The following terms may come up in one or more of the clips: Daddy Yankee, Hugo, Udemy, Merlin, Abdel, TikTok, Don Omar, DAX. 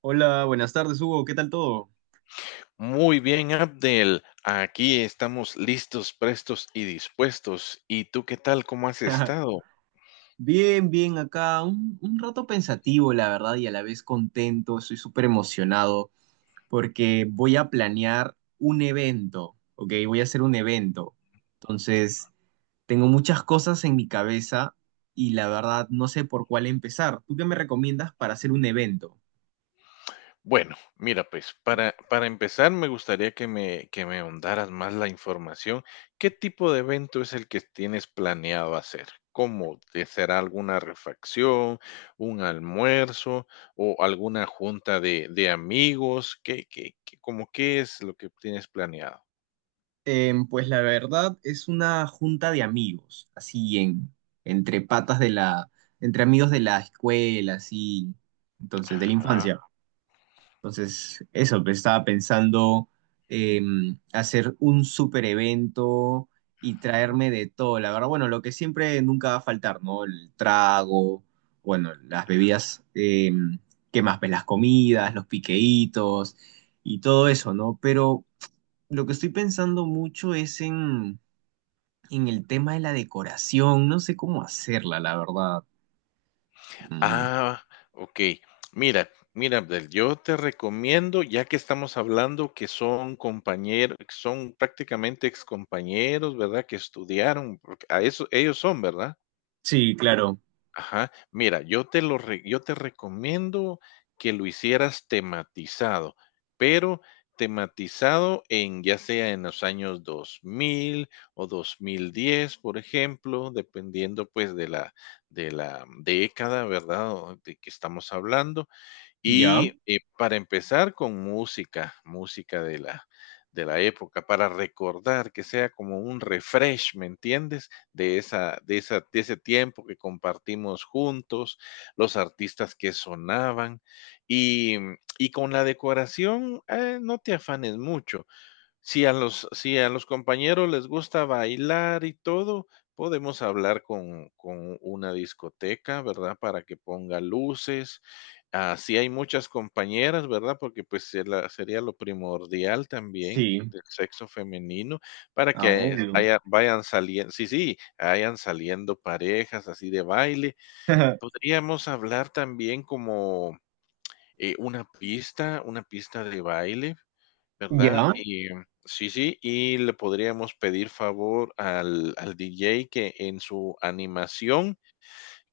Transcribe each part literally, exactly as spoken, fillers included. Hola, buenas tardes, Hugo. ¿Qué tal todo? Muy bien, Abdel. Aquí estamos listos, prestos y dispuestos. ¿Y tú qué tal? ¿Cómo has estado? Bien, bien, acá un, un rato pensativo, la verdad, y a la vez contento. Estoy súper emocionado porque voy a planear un evento, ¿ok? Voy a hacer un evento. Entonces, tengo muchas cosas en mi cabeza y la verdad no sé por cuál empezar. ¿Tú qué me recomiendas para hacer un evento? Bueno, mira, pues para, para empezar me gustaría que me, que me ahondaras más la información. ¿Qué tipo de evento es el que tienes planeado hacer? ¿Cómo? ¿Te será alguna refacción, un almuerzo o alguna junta de, de amigos? ¿Qué, qué, qué, cómo qué es lo que tienes planeado? Em, pues la verdad es una junta de amigos, así en, entre patas de la, entre amigos de la escuela, así, entonces, de la Ajá. infancia. Entonces, eso, pues, estaba pensando em, hacer un super evento y traerme de todo, la verdad, bueno, lo que siempre nunca va a faltar, ¿no? El trago, bueno, las bebidas, em, ¿qué más? Pues las comidas, los piqueitos y todo eso, ¿no? Pero lo que estoy pensando mucho es en, en el tema de la decoración. No sé cómo hacerla, la verdad. Mm, Ah, okey. Mira mira, Abdel, yo te recomiendo, ya que estamos hablando que son compañeros, son prácticamente excompañeros, ¿verdad? Que estudiaron, porque a eso ellos son, ¿verdad? Sí, claro. Ajá. Mira, yo te lo re yo te recomiendo que lo hicieras tematizado, pero tematizado en, ya sea en los años dos mil o dos mil diez, por ejemplo, dependiendo, pues, de la de la década, ¿verdad?, o de que estamos hablando. ¿Ya? Y eh, para empezar con música, música de la, de la época, para recordar que sea como un refresh, ¿me entiendes? De esa, de esa, de ese tiempo que compartimos juntos, los artistas que sonaban y, y con la decoración, eh, no te afanes mucho. Si a los si a los compañeros les gusta bailar y todo, podemos hablar con con una discoteca, ¿verdad? Para que ponga luces. Ah, si hay muchas compañeras, ¿verdad? Porque, pues, se la sería lo primordial también Sí. del sexo femenino para Ah, que obvio. haya vayan salien sí, sí, vayan saliendo parejas así de baile. Podríamos hablar también como, eh, una pista una pista de baile. ¿Verdad? ¿Ya? Y mm, sí, sí, y le podríamos pedir favor al al D J que en su animación,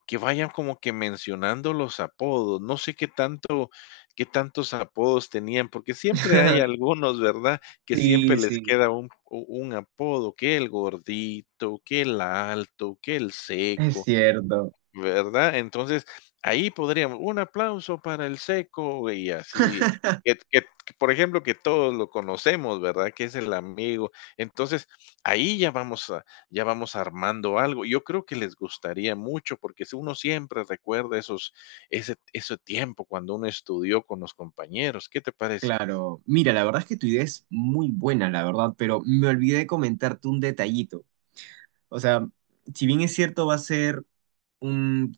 que vaya como que mencionando los apodos. No sé qué tanto qué tantos apodos tenían, porque siempre hay algunos, ¿verdad? Que siempre Sí, les sí. queda un u un apodo, que el gordito, que el alto, que el Es seco. cierto. ¿Verdad? Entonces, ahí podríamos un aplauso para el Seco y así, que que que, por ejemplo, que todos lo conocemos, ¿verdad? Que es el amigo. Entonces, ahí ya vamos a ya vamos armando algo. Yo creo que les gustaría mucho, porque si uno siempre recuerda esos ese ese tiempo cuando uno estudió con los compañeros, ¿qué te parece? Claro. Mira, la verdad es que tu idea es muy buena, la verdad, pero me olvidé de comentarte un detallito. O sea, si bien es cierto, va a ser un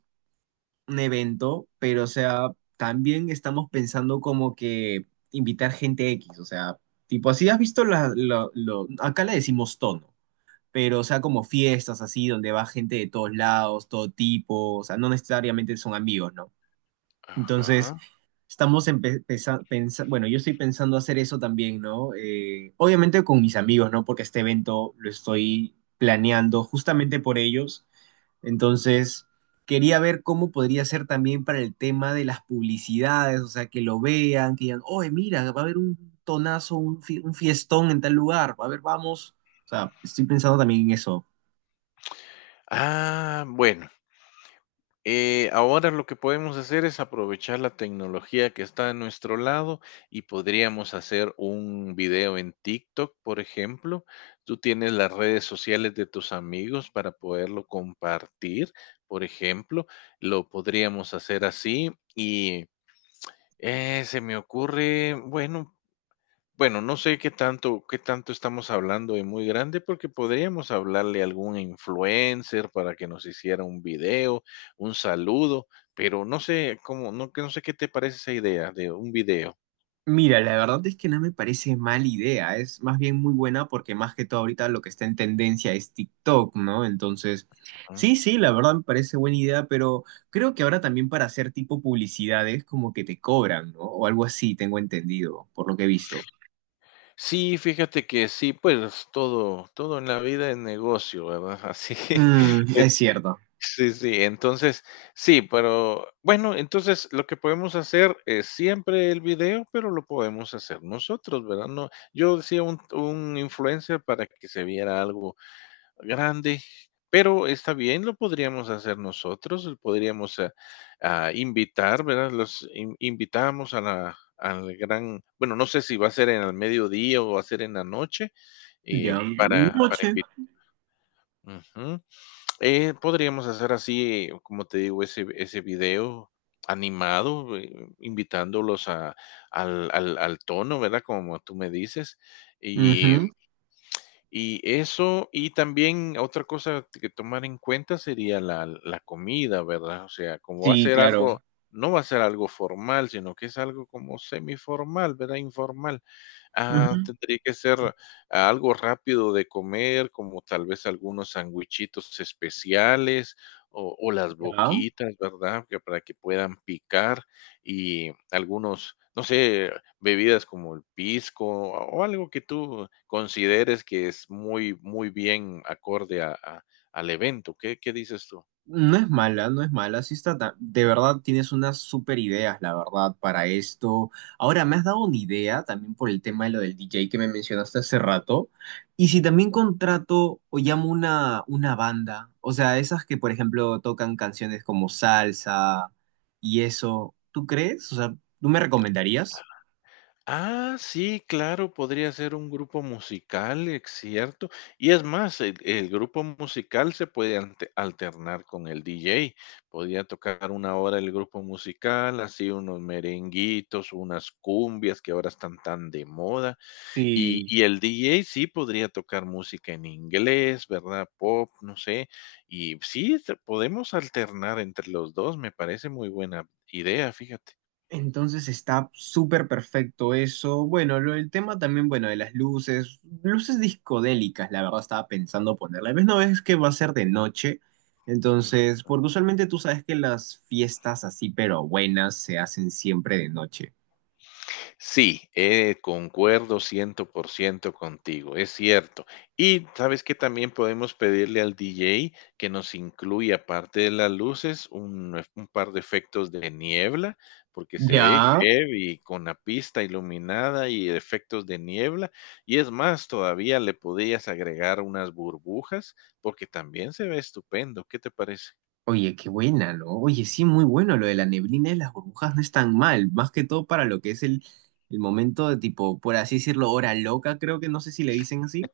un evento, pero o sea, también estamos pensando como que invitar gente X, o sea, tipo así, has visto la, lo- lo- acá le decimos tono, pero o sea, como fiestas así, donde va gente de todos lados, todo tipo, o sea, no necesariamente son amigos, ¿no? Entonces, Ajá. estamos empezando, bueno, yo estoy pensando hacer eso también, ¿no? Eh, obviamente con mis amigos, ¿no? Porque este evento lo estoy planeando justamente por ellos entonces, quería ver cómo podría ser también para el tema de las publicidades, o sea, que lo vean, que digan, oye, mira, va a haber un tonazo, un, fi- un fiestón en tal lugar, va a haber, vamos. O sea, estoy pensando también en eso. Ah, bueno. Eh, ahora lo que podemos hacer es aprovechar la tecnología que está a nuestro lado y podríamos hacer un video en TikTok, por ejemplo. Tú tienes las redes sociales de tus amigos para poderlo compartir, por ejemplo. Lo podríamos hacer así y eh, se me ocurre, bueno, bueno, no sé qué tanto qué tanto estamos hablando de muy grande, porque podríamos hablarle a algún influencer para que nos hiciera un video, un saludo, pero no sé cómo, no que no sé qué te parece esa idea de un video. Mira, la verdad es que no me parece mala idea, es más bien muy buena porque más que todo ahorita lo que está en tendencia es TikTok, ¿no? Entonces, Ujú. sí, sí, la verdad me parece buena idea, pero creo que ahora también para hacer tipo publicidades como que te cobran, ¿no? O algo así, tengo entendido, por lo que he visto. Sí, fíjate que sí, pues todo todo en la vida es negocio, ¿verdad? Así Mm, es cierto. sí, sí, entonces, sí, pero bueno, entonces lo que podemos hacer es siempre el video, pero lo podemos hacer nosotros, ¿verdad? No, yo decía un, un influencer para que se viera algo grande, pero está bien, lo podríamos hacer nosotros, lo podríamos eh, ah, invitar, ¿verdad? Los in- invitamos a la, al gran, bueno, no sé si va a ser en el mediodía o va a ser en la noche, eh, Ya. Eh, para, para Noche. invitar. Eh, podríamos hacer así, como te digo, ese ese video animado, eh, invitándolos a al al al tono, ¿verdad? Como tú me dices, y Ujú. y eso, y también otra cosa que tomar en cuenta sería la la comida, ¿verdad? O sea, como va a Sí, ser claro. algo no va a ser algo formal, sino que es algo como semiformal, ¿verdad? Informal. Ah, Ujú. tendría que ser algo rápido de comer, como tal vez algunos sandwichitos especiales o o las Ya. boquitas, ¿verdad? Que para que puedan picar y algunos, no sé, bebidas como el pisco o algo que tú consideres que es muy, muy bien acorde a a al evento, ¿qué qué dices tú? No es mala, no es mala. Sí está ta- De verdad tienes unas super ideas, la verdad, para esto. Ahora, me has dado una idea también por el tema de lo del D J que me mencionaste hace rato. Y si también contrato o llamo una, una banda, o sea, esas que, por ejemplo, tocan canciones como salsa y eso, ¿tú crees? O sea, ¿tú me recomendarías? Ah, sí, claro, podría ser un grupo musical, es cierto. Y es más, el el grupo musical se puede ante alternar con el D J. Podría tocar una hora el grupo musical, así unos merenguitos, unas cumbias que ahora están tan de moda. Y Sí. y el D J sí podría tocar música en inglés, ¿verdad? Pop, no sé. Y sí, se podemos alternar entre los dos. Me parece muy buena idea, fíjate. Entonces está súper perfecto eso. Bueno, lo, el tema también, bueno, de las luces, luces discodélicas, la verdad estaba pensando ponerla. Ves, no es que va a ser de noche, entonces, porque usualmente tú sabes que las fiestas así, pero buenas, se hacen siempre de noche. Sí, eh, concuerdo cien por ciento contigo, es cierto. Y sabes que también podemos pedirle al D J que nos incluya, aparte de las luces, un, eh, un par de efectos de niebla, porque se ve Ya. heavy con la pista iluminada y efectos de niebla. Y es más, todavía le podías agregar unas burbujas, porque también se ve estupendo. ¿Qué te parece? Oye, qué buena, ¿no? Oye, sí, muy bueno lo de la neblina y las burbujas no es tan mal, más que todo para lo que es el, el momento de tipo, por así decirlo, hora loca, creo que no sé si le dicen así.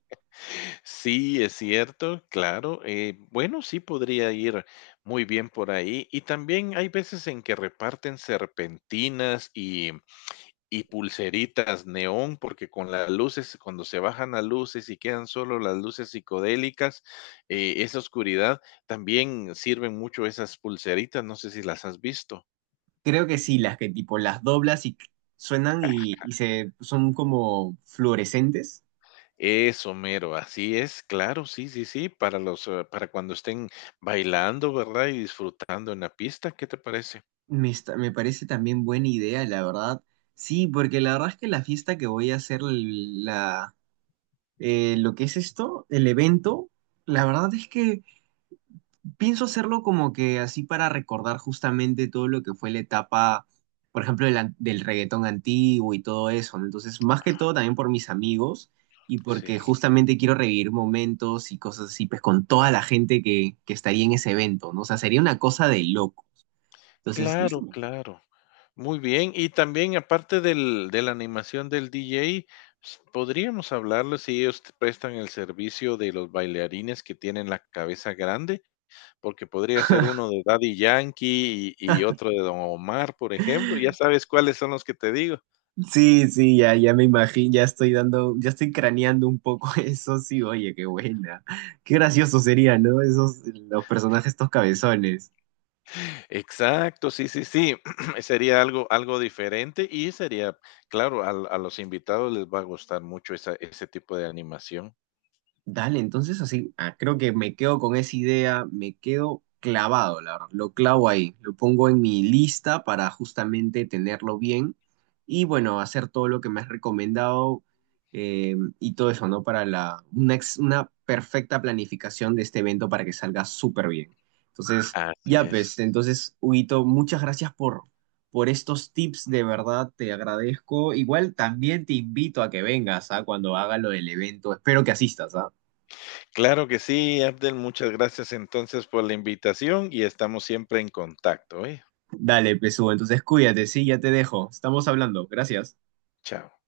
Sí, es cierto, claro. eh, bueno, sí podría ir muy bien por ahí. Y también hay veces en que reparten serpentinas y, y pulseritas neón, porque con las luces, cuando se bajan las luces y quedan solo las luces psicodélicas, eh, esa oscuridad, también sirven mucho esas pulseritas. No sé si las has visto. Creo que sí, las que tipo las doblas y suenan y, y se son como fluorescentes. Eso, mero, así es, claro, sí, sí, sí, para los, eh, para cuando estén bailando, ¿verdad? Y disfrutando en la pista, ¿qué te parece? Me, está- me parece también buena idea, la verdad. Sí, porque la verdad es que la fiesta que voy a hacer, la, eh, lo que es esto, el evento, la verdad es que pienso hacerlo como que así para recordar justamente todo lo que fue la etapa, por ejemplo, del, an- del reggaetón antiguo y todo eso, ¿no? Entonces, más que todo también por mis amigos y Sí, porque justamente quiero revivir momentos y cosas así, pues con toda la gente que, que estaría en ese evento, ¿no? O sea, sería una cosa de loco. Entonces, no sé. claro, claro. Muy bien. Y también, aparte del de la animación del D J, s- podríamos hablarles si ellos te prestan el servicio de los bailarines que tienen la cabeza grande, porque podría ser uno de Daddy Yankee y, y otro de Don Omar, por ejemplo. Ya sabes cuáles son los que te digo. sí, sí, ya, ya me imagino, ya estoy dando, ya estoy craneando un poco eso, sí, oye, qué buena. Qué gracioso sería, ¿no? Esos, los personajes, estos cabezones. Exacto, sí, sí, sí. Sería algo, algo diferente y sería, claro, al- a, los invitados les va a gustar mucho esa, ese tipo de animación. Dale, entonces así, ah, creo que me quedo con esa idea, me quedo clavado, la verdad, lo clavo ahí, lo pongo en mi lista para justamente tenerlo bien y bueno, hacer todo lo que me has recomendado eh, y todo eso, ¿no? Para la, una, ex- una perfecta planificación de este evento para que salga súper bien. Entonces, Así ya es. pues, entonces, Huguito, muchas gracias por, por estos tips, de verdad te agradezco. Igual también te invito a que vengas, ¿ah? Cuando haga lo del evento. Espero que asistas, ¿ah? Claro que sí, Abdel, muchas gracias entonces por la invitación y estamos siempre en contacto, ¿eh? Dale, Pesú, entonces cuídate, sí, ya te dejo. Estamos hablando. Gracias. Chao.